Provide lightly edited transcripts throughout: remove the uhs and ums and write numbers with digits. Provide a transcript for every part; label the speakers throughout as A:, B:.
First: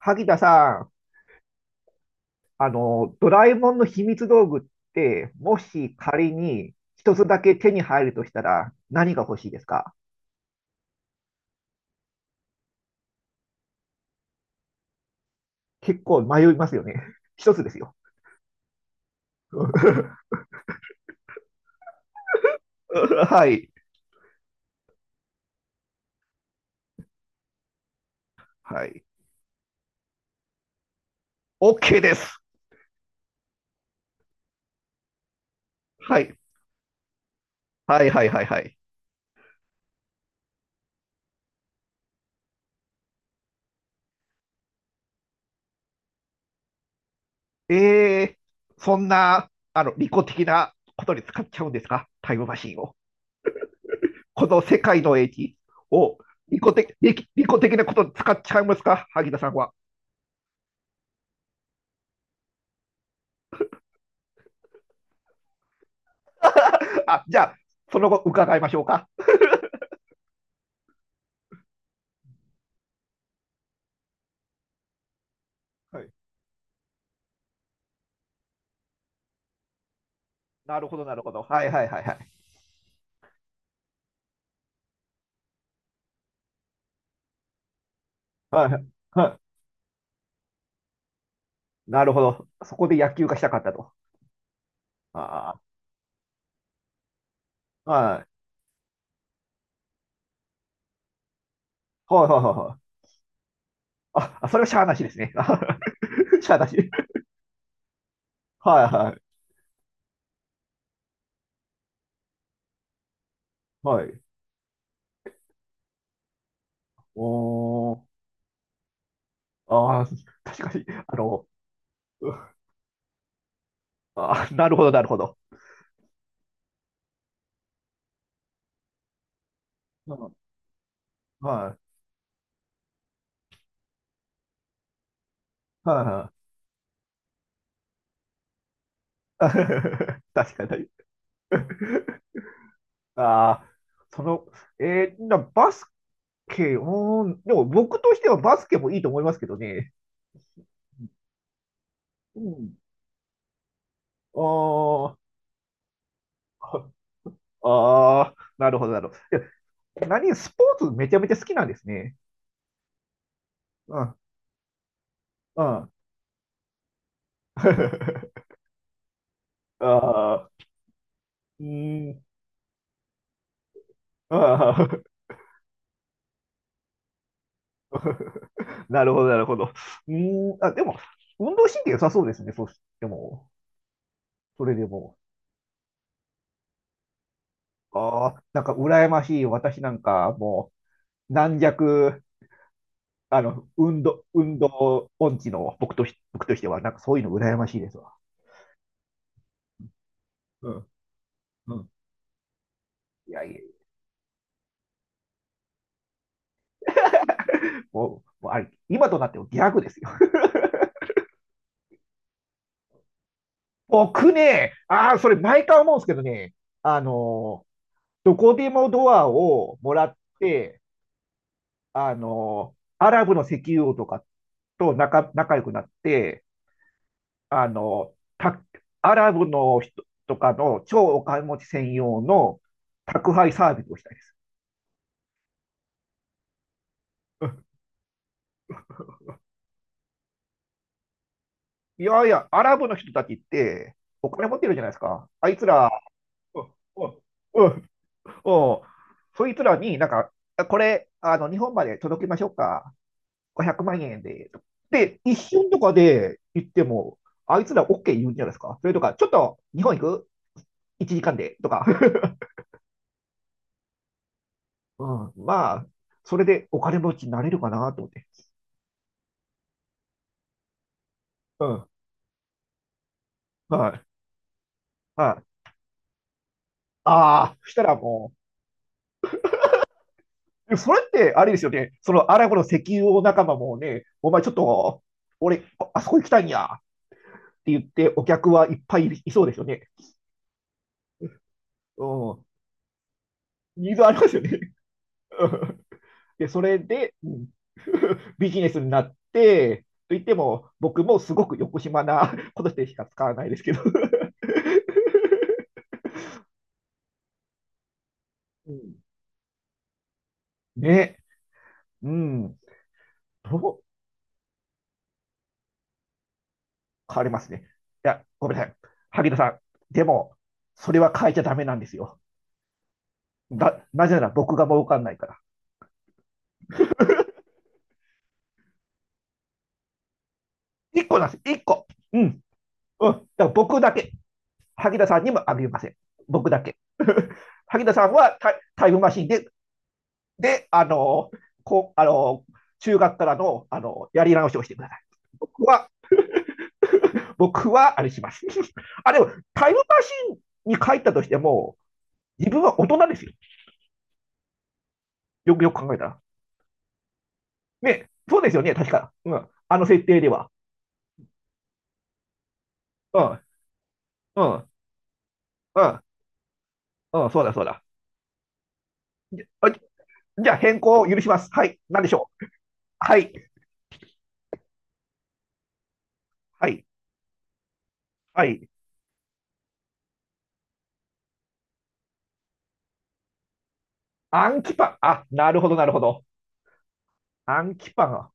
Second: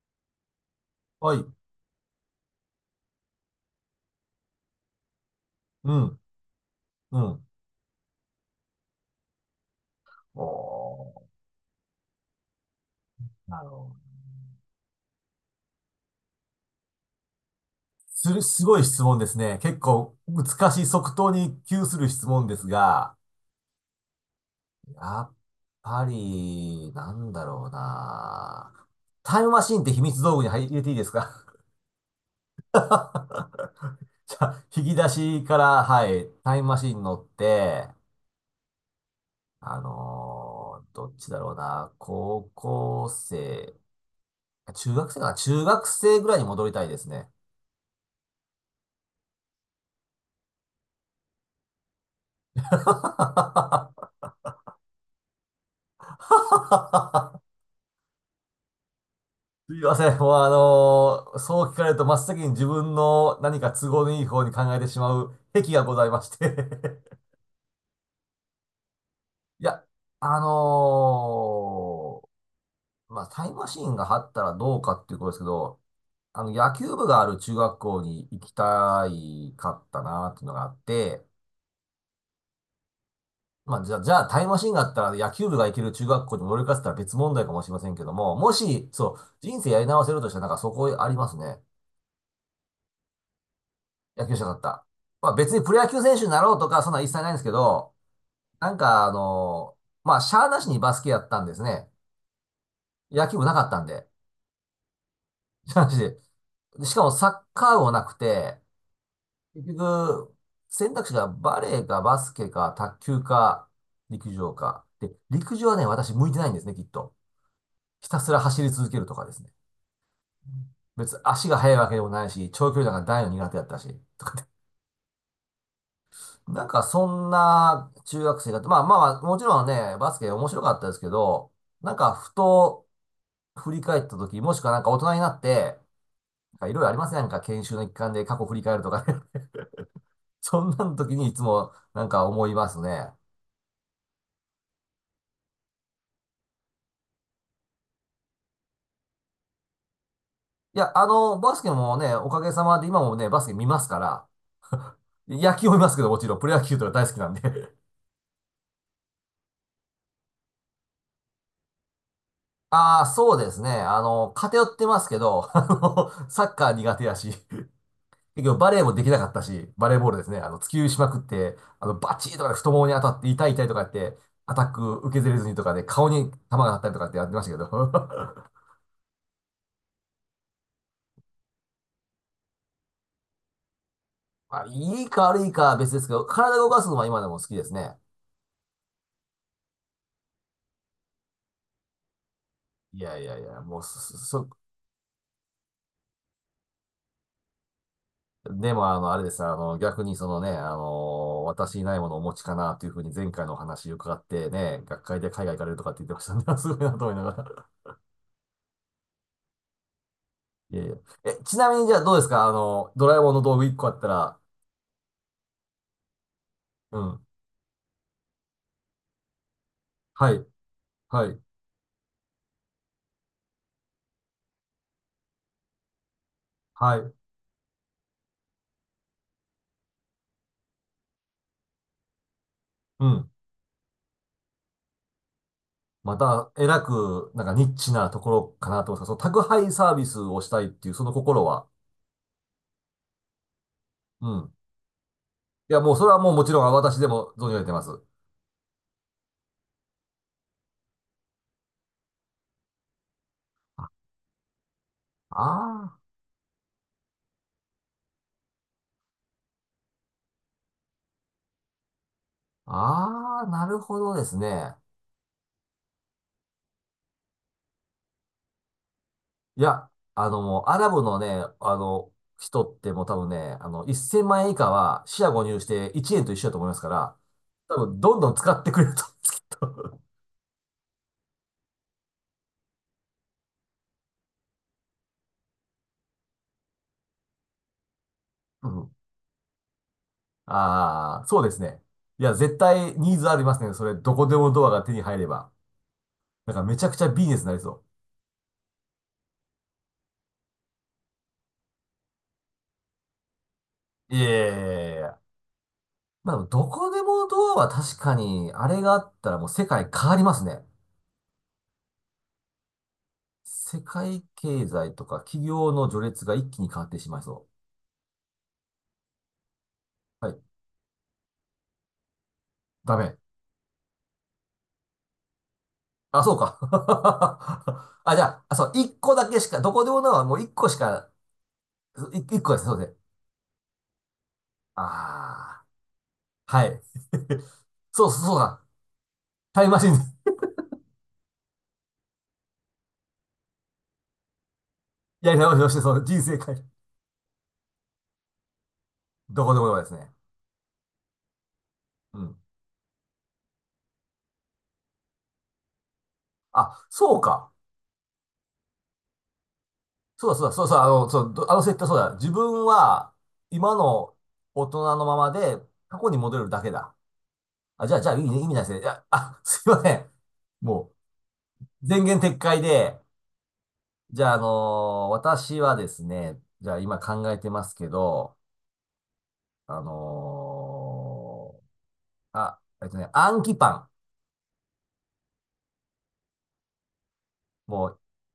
A: 萩田さん、
B: はい。
A: ドラえもんの秘密道具って、も
B: う
A: し
B: ん。
A: 仮に一
B: う
A: つだ
B: ん。
A: け手に入るとしたら何が欲しいですか？
B: おー、なるほど。
A: 結構迷いますよね。一つですよ。
B: すごい質問ですね。結構難しい即答に窮する質問ですが、
A: はい。
B: やっぱり、なんだろうな。
A: はい。
B: タイムマシンって秘密道具に入れていいですか？
A: OK です。
B: じゃあ、引き出しから、は
A: は
B: い、
A: い。
B: タイムマシン乗って、
A: はいはいはいはい。
B: どっちだろうな。高校生、中学生かな、中学生ぐらいに戻りたいですね。
A: えそんな、利己的なことに使っちゃうんですか、タイムマシンを。この世界の英知を利己的なことに使っちゃいますか、萩田さんは？
B: すいません。もうそう聞かれると真っ先に自分の何か都合のいい方に考えてしまう癖がございまして。
A: あ、じゃあ、その後伺いましょうか。
B: いや、あのまあ、タイムマシーンがあったらどうかっていうことですけど、
A: はい。
B: あの、野球部がある中学校に行きたいかったなっていうのがあっ
A: なるほど、なる
B: て、
A: ほど。はいはいはいはい。
B: まあ、じゃあタイムマシーンがあったら野球部が行ける中学校に乗り換えてたら別問題かもしれませんけども、も
A: はいは
B: し、
A: い、
B: そう、人生やり直せるとしたらなんかそこありますね。
A: なるほど。そこで野球がしたかったと。
B: 野球者だった。まあ別
A: あ
B: にプロ野球選手になろうとか、そんなん一切ないんですけ
A: あ、
B: ど、
A: はい。
B: なんかまあしゃーなしにバスケやったんですね。
A: はいはいはいはい。
B: 野球部なかったんで。
A: あそれはしゃあなしですね。
B: しゃーなしで。
A: しゃあな
B: で
A: し。
B: しかもサッカー部もなくて、
A: はい
B: 結局、選択肢がバレーかバスケか卓球か
A: はい。はい。
B: 陸上か。で、陸上はね、私向いてないんですね、きっと。
A: おー。
B: ひたすら走り続けるとかですね。
A: ああ、確かに。
B: 別に足が速いわけでもないし、長距離なんか大の苦手だったし。
A: なるほど、なるほど。
B: なんかそんな中学生が、まあまあまあ、もちろんね、バ
A: う
B: スケ
A: ん、
B: 面白かったですけど、
A: はい。
B: なんかふと振り返った時、もしくはなんか大人になって、
A: はいはい。
B: なんかいろいろありますね。なんか研修の一環で過去振り返るとか ね。
A: 確
B: そん
A: か
B: な
A: に。
B: の時にいつもなんか思いますね。
A: ああ、その、バスケー、でも僕としてはバスケもいいと思いますけどね。
B: いや、あの、バスケもね、お
A: う
B: かげさ
A: ん。
B: まで今もね、バスケ見ますから、
A: あー
B: 野球を見ますけど、もちろん、プロ野球とか大好きなんで。
A: なるほど、なるほど。いや、何、スポーツめちゃめちゃ好きなんですね。
B: ああ、そうですね。
A: う
B: あ
A: ん、
B: の、偏ってますけど、あ
A: うん。
B: の、サッカー苦手やし。
A: あ
B: 結局バレーもできなかったし、バレーボールですね、あ
A: あ、
B: の、突きしまくって、
A: う
B: あの、
A: ー
B: バ
A: ん、
B: チーとかで太ももに当たって痛い痛いとかやって、アタッ
A: あ
B: ク
A: あ、
B: 受けずれずにとかで顔に球が当たったりとかってやってましたけど。
A: なるほど、なるほど。あ、でも、運動神経良さそうですね、そうしても、
B: ま
A: そ
B: あ、
A: れで
B: いい
A: も。
B: か悪いかは別ですけど、体を動かすのは今でも好きですね。
A: ああ、なんか羨ましい、私なんか、もう、軟弱、
B: いやいやいや、もうそ、
A: 運動、
B: そ、
A: 運動音痴の僕としては、なんかそういうの羨ましいですわ。
B: でもあの、あれです、あの、逆にそのね、
A: う
B: あ
A: ん。
B: の、
A: う
B: 私に
A: ん。
B: ないものをお持ちかなというふうに前
A: いや
B: 回の
A: い
B: お
A: や、
B: 話伺ってね、学会で海外行かれるとかって言ってましたね。すごいなと思いながら。
A: もうあれ、今となってはギャグですよ。
B: いやいや。え、ちなみにじゃあどうですかあの、ドラえもんの道具1 個あった
A: 僕
B: ら、
A: ね、ああ、それ毎回思うんですけどね、
B: う
A: あ
B: ん。
A: の、どこでもドアをもらっ
B: はい、
A: て、
B: はい、
A: アラブの石油王とかと仲良くなって、
B: はい、
A: あの、た、アラブの人とかの超お金持ち専用の
B: うん。
A: 宅配サービスをしたいです。
B: また、えらく、なんかニッチなところかなと思いますが、その宅配サービスをしたいっていう、その心は、
A: いやいや、アラブの人たちって、
B: う
A: お金
B: ん。
A: 持ってるじゃないですか。あいつ
B: いや、
A: ら、
B: もうそれはもうもちろん私
A: う
B: で
A: ん
B: も存じ上げ
A: うんう
B: てま
A: ん
B: す。
A: うん、そいつらになんか、あ、これ、日本まで届けましょうか。500
B: あ
A: 万円で。で、一瞬とか
B: あ
A: で言っても、あいつら OK 言うんじゃないですか。それとか、ちょっと日本行く ?1 時間でとか。
B: ー、ああ、なるほどですね。
A: うん、まあ、それでお金持ちになれるかなと思って。
B: いや、あの、もうアラブのね、
A: う
B: あ
A: ん、
B: の、人ってもう多分ね、あ
A: は
B: の、
A: い、
B: 1000万円以下は、四捨
A: はい。
B: 五入して1円と一緒だと思いますから、
A: ああ、そした
B: 多
A: ら
B: 分、どんど
A: も
B: ん
A: う、
B: 使ってくれると。
A: それって、あれですよね。そのアラブの石油王仲間もね、お前ちょっと、俺、あそこ行きたいんやって言って、お客 は
B: う
A: いっ
B: ん。
A: ぱいいそうですよね。
B: ああ、そうですね。
A: う
B: いや、
A: ん。
B: 絶対ニーズありますね。そ
A: ニ
B: れ、
A: ーズあ
B: ど
A: り
B: こ
A: ます
B: で
A: よ
B: も
A: ね。
B: ドアが手に入れば。
A: で、
B: なん
A: そ
B: かめ
A: れ
B: ちゃくちゃ
A: で、
B: ビ
A: う
B: ジネスに
A: ん。
B: なりそ
A: ビジネスになって、と言っても、僕もすごく横島なことしてしか使わないですけど。
B: う。いやいやいやいや、まあ、どこでもドアは確かに、あ
A: う
B: れがあ
A: ん、
B: ったらもう世界変わりますね。
A: ね、うん。そ
B: 世
A: う、
B: 界経済とか企業の序列が一気に変わってし
A: 変
B: まい
A: わりま
B: そ
A: すね。いや、ごめんなさい。萩田さん、で
B: う。は
A: も、
B: い。
A: それは変えちゃダメなんですよ。
B: ダメ。
A: なぜなら僕が儲かんないから。
B: あ、そうか。あ、じゃあ、あ、そう、一個だけしか、どこでもドアはもう一個し
A: 一
B: か、
A: 個なんです。一個。うん。
B: 一個ですね。そうですね。
A: うん。だから僕だけ。萩田さんにもあ
B: ああ、
A: げません。僕だ
B: はい。
A: け。萩田
B: そ
A: さ
B: う
A: ん
B: そうそ
A: は
B: う
A: タイ
B: だ。
A: タイムマシンで、
B: タイムマシン、
A: で、あのこう、あの中学からの、やり直しをしてください。
B: いやいや、
A: 僕
B: よして、
A: は、
B: その人生変える。
A: 僕は、あれします。あ、でも、
B: どこで
A: タ
B: も
A: イム
B: よ
A: マ
B: ですね。
A: シンに帰ったとしても、
B: うん。
A: 自分は大人ですよ。よくよく考えたら。
B: あ、そうか。
A: ね、そうですよね、確か。うん。あの設定で
B: そうだ、そう
A: は。
B: だ、そうだ、あの、そう、あの設定そうだ。自分は、
A: うん、
B: 今の
A: う
B: 大
A: ん、
B: 人のままで、
A: う
B: 過
A: ん、
B: 去に戻れるだけだ。
A: うん、そうだ、そうだ。
B: あ、じゃあ、いいね、意味ないですね。いや、あ、すいません。
A: じゃあ、変
B: も
A: 更を許します。はい。
B: う、前
A: 何でし
B: 言
A: ょ
B: 撤
A: う。
B: 回で、
A: はい。
B: じゃあ、私はですね、
A: は
B: じゃあ、
A: い。
B: 今考えてますけど、
A: はい。
B: あの暗記パン。
A: アンキパン。あ、なるほど、なるほど。アン
B: も
A: キ
B: う、
A: パンは。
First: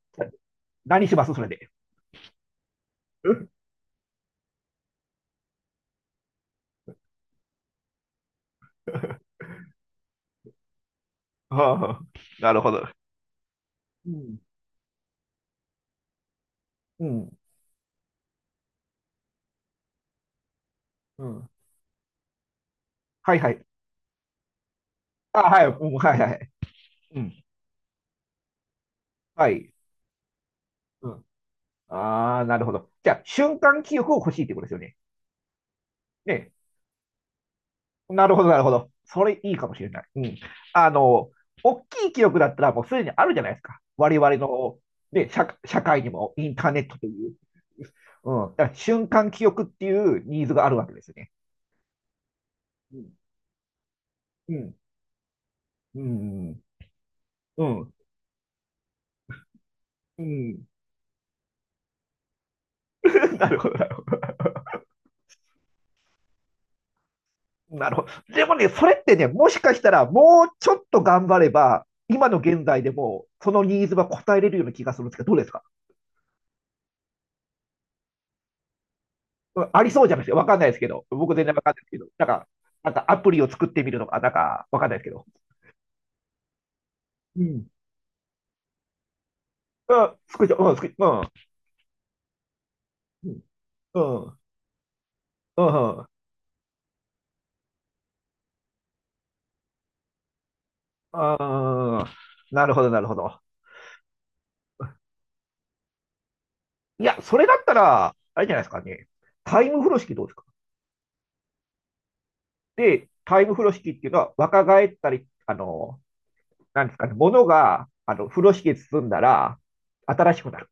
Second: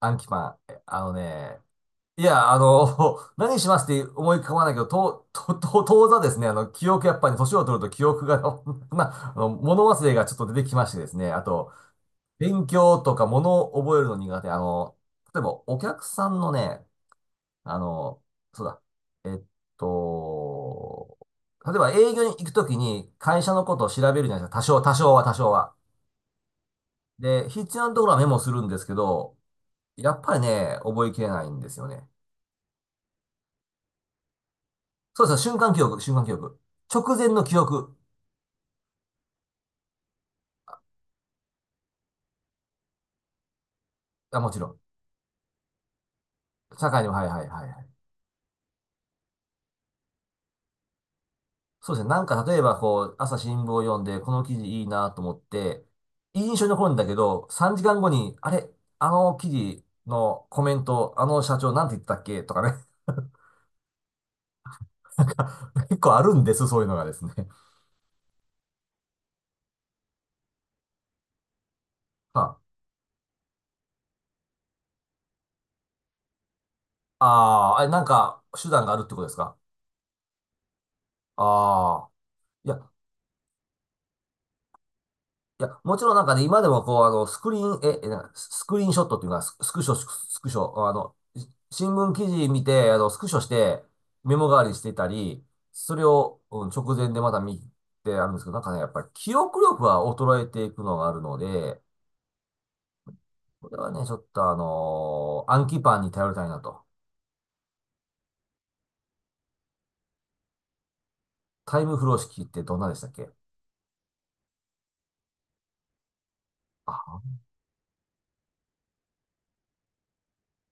B: 暗記パン。あ
A: 何
B: の
A: しますそれ
B: ね、
A: で？
B: いや、あの、
A: う ん、
B: 何しますって思い浮かばないけど、と、と、と、当座ですね、あの、記憶、やっぱり年を取ると記憶が。 あの、物忘れがちょっと出てきましてですね、あと、
A: はあ、なる
B: 勉
A: ほど。
B: 強とか物を覚える
A: う
B: の
A: ん。
B: 苦手、あの、例えばお客さんのね、
A: うん。
B: あの、そうだ、えっと、
A: うん。
B: 例えば営業に行くときに
A: はい
B: 会
A: は
B: 社
A: い。
B: のことを調べるじゃないですか、多
A: あ、
B: 少
A: はい。う
B: は。
A: ん、はいはい。うん。
B: で、必要なところはメモするんですけど、
A: はい。
B: やっぱりね、覚
A: う
B: えき
A: ん。
B: れないんですよね。
A: ああ、なるほど。じゃあ、瞬間記憶を欲しいってことですよね。
B: そうですね、瞬間記憶、瞬間記
A: ね。
B: 憶。直前の記憶。
A: なるほど、なるほど。それいいかもしれない。うん。あの、大きい記憶だったらもうすでにあるじゃないですか。我々
B: あ、もちろ
A: の、
B: ん。
A: ね、社会にもインターネッ
B: 社
A: ト
B: 会
A: と
B: にも、は
A: い
B: い
A: う。
B: はいはいはい。
A: うん。だから瞬間記憶っていうニーズがあるわけですよね。
B: そうですね。なんか例えば、
A: う
B: こ
A: ん。
B: う、朝新聞を読んで、この
A: う
B: 記事
A: ん。
B: いいなと思って、
A: う
B: いい印
A: ん。
B: 象に残るんだけど、
A: う
B: 3時
A: ん。
B: 間後に、あれ、あの記事
A: う
B: のコ
A: ん。
B: メント、あの社長なんて言ってたっけとかね。
A: なるほど、なるほ
B: なんか結構あるんです、そういうのがですね。
A: ど。なるほど。でもね、それってね、もしかしたらもうちょっと頑張れば、今の
B: は、
A: 現在でもそのニーズは応えれるような気がするんですけど、どうですか？
B: ああー、あれ、なんか手段があるってことですか？
A: うん、ありそうじゃないですか。わかんないですけど。僕全然わかんないですけど。
B: ああ
A: なんか、
B: ー。い
A: な
B: や、
A: んかアプリを作ってみるとか、なんかわかんないですけど。
B: いや、もちろんなんかね、今でもこう、あの、
A: うん。
B: スクリーンショットっていうのは、ススクシ
A: う
B: ョ、スク
A: ん、
B: ス
A: 作っ
B: ク
A: ちゃ
B: シ
A: う。う
B: ョ、
A: ん、作っ
B: あ
A: う
B: の、
A: ん
B: 新聞記事見て、あの、スク
A: う
B: シ
A: ん。
B: ョして、
A: う
B: メ
A: ん。
B: モ代わりにしてたり、
A: う
B: それ
A: ん。
B: を、うん、直前でまた見てあるんですけど、なんかね、やっぱり記憶力は衰えていくのがあるので、
A: ああ、なるほど、なるほど。
B: これはね、ちょっと暗記パンに頼りたいなと。
A: いや、それだったら、あれじゃないですかね。タイム風呂敷どうですか？
B: タイムフロー式ってどんなでした
A: で、
B: っけ？
A: タイム風呂敷っていうのは若返ったり、なんですかね、
B: あ、
A: 物が、風呂敷で包んだら、新しくなる。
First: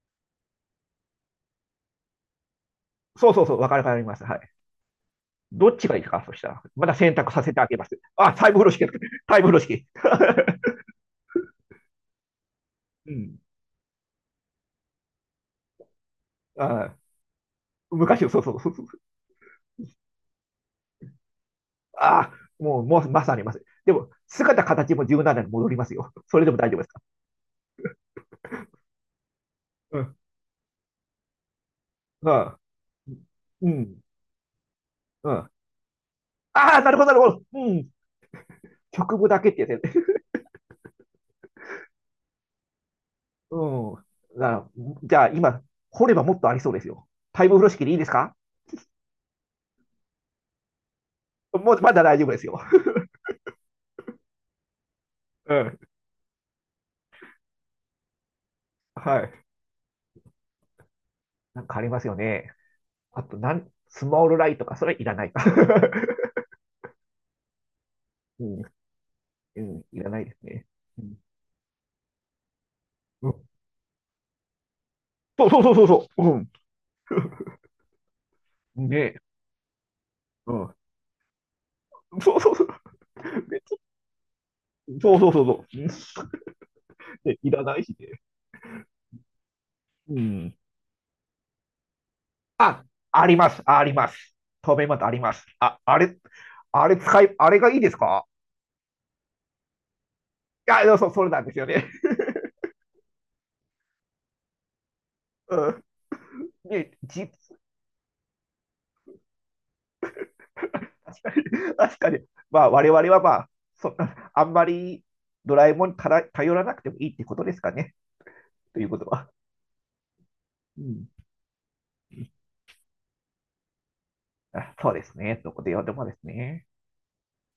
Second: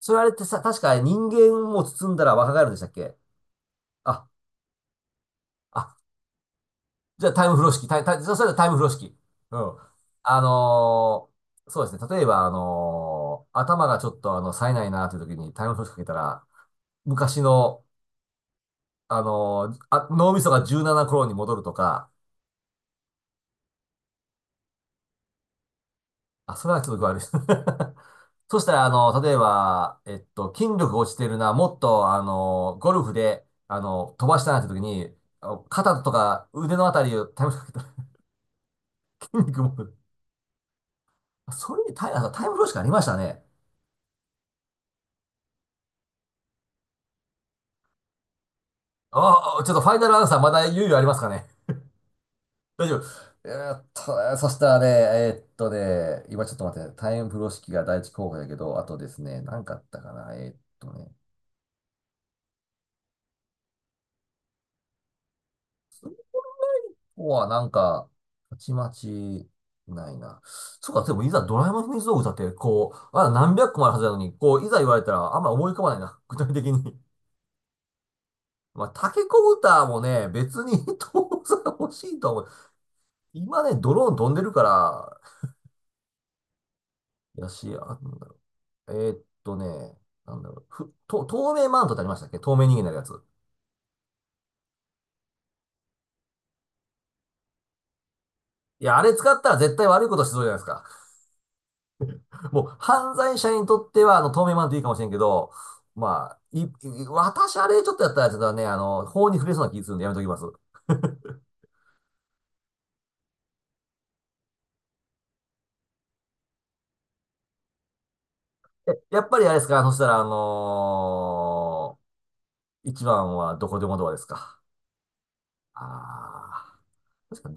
B: それあれってさ、確か人間も包んだら若返るんでしたっけ？
A: そうそうそう、若返ります。
B: あ、
A: はい。どっちが
B: あ、
A: いいですか、そしたら。まだ選
B: じゃ
A: 択
B: あ
A: さ
B: タイ
A: せ
B: ム
A: てあ
B: 風呂
A: げま
B: 敷、
A: す。
B: タイ、タイ、
A: あ、
B: そした
A: タイ
B: ら
A: ム風
B: タ
A: 呂
B: イム風
A: 敷、
B: 呂敷。
A: タイム風
B: う
A: 呂
B: ん。
A: 敷。
B: あ のそうですね。例えば、
A: うん。
B: 頭がちょっと、あの、冴えないなという時にタイム風呂敷かけたら、
A: あ、
B: 昔の、
A: 昔の、そうそうそう。
B: 脳みそが軟なな頃に戻るとか、
A: あ、もう、まさにます。でも、姿、形も柔軟ななに戻りますよ。それでも
B: あ、そ
A: 大
B: れ
A: 丈夫
B: は
A: で
B: ち
A: す
B: ょっと
A: か？
B: 具合悪いです。そしたら、あの、例え
A: う
B: ば、
A: ん。
B: えっと、筋力が落ちてるな、もっと、あ
A: あ、
B: の、ゴルフで、
A: う
B: あ
A: ん。
B: の、飛ばしたなって時に、
A: うん。
B: あ
A: あ
B: の肩とか腕
A: あ、
B: の
A: な
B: あ
A: る
B: た
A: ほど、な
B: り
A: る
B: を
A: ほど。
B: タイムロスか
A: う
B: けたら
A: ん。局部だけ
B: 筋
A: って
B: 肉
A: やつ。
B: も、それにタイ、あタイムロスかありましたね。
A: うん。だからじゃあ、今、掘ればもっとありそうですよ。タイム風呂敷でいいですか？
B: ああ、ちょっとファイナルアンサーまだ猶予ありますかね。
A: もう、まだ大丈夫ですよ。
B: 大 丈夫。そしたらね、
A: うん。
B: 今ちょっと待ってね、タイム風呂敷が第一候補やけど、あとで
A: は
B: すね、
A: い。
B: 何かあったかな。こ
A: なんかありますよね。あと、スモールライトか、それいらないか。
B: こはなんか、
A: う
B: た
A: ん、
B: ちまち
A: うん、いら
B: ない
A: ないで
B: な。
A: すね。
B: そう
A: う
B: か、で
A: ん、
B: もいざドラえもんの秘密道具だって、こう、まだ何百個もあるはずなのに、こう、いざ言われたらあん
A: そう
B: まり
A: そう
B: 思
A: そ
B: い
A: う
B: 浮
A: そ
B: か
A: う
B: ばない
A: そ
B: な、具
A: う、
B: 体的に。
A: う
B: ま
A: ん、
B: あ、タ
A: ね、
B: ケコプターもね、
A: う
B: 別
A: ん、
B: に 当然欲しいとは
A: そう
B: 思う。
A: そうそう、
B: 今ね、ドローン飛んでるか
A: そう
B: ら、
A: そうそうそう、うん、で
B: や
A: いら
B: し、
A: ないし
B: あ、
A: ね。
B: えーっとね、
A: う
B: なんだ
A: ん。
B: ろう、透明マントってありましたっけ？透明人間に
A: あ、
B: なるやつ。
A: あります、あります。透明マットあります。あ、あれ、あれ使い、あれがいいですか？
B: いや、あれ使ったら絶対悪いことしそうじゃないです
A: いや、
B: か。
A: そうそう、れなんですよね。
B: もう、犯罪者にとっては、あの、透明マントいいかもしれんけど、
A: うん。
B: まあ、
A: ね、
B: 私、あれちょっとやったら、ちょっとね、あの、法に触れそうな気するんでやめときます。
A: 確かに、まあ、我々はまあ、そっか。 あんまりドラえもんに頼らなくてもいいってことですかね、という
B: え、
A: こと
B: やっ
A: は。
B: ぱりあれですかそしたら、
A: うん。
B: 一番はどこでもドアですか。
A: あ、そうですね。どこで読んでもです
B: あ
A: ね。
B: あー、確か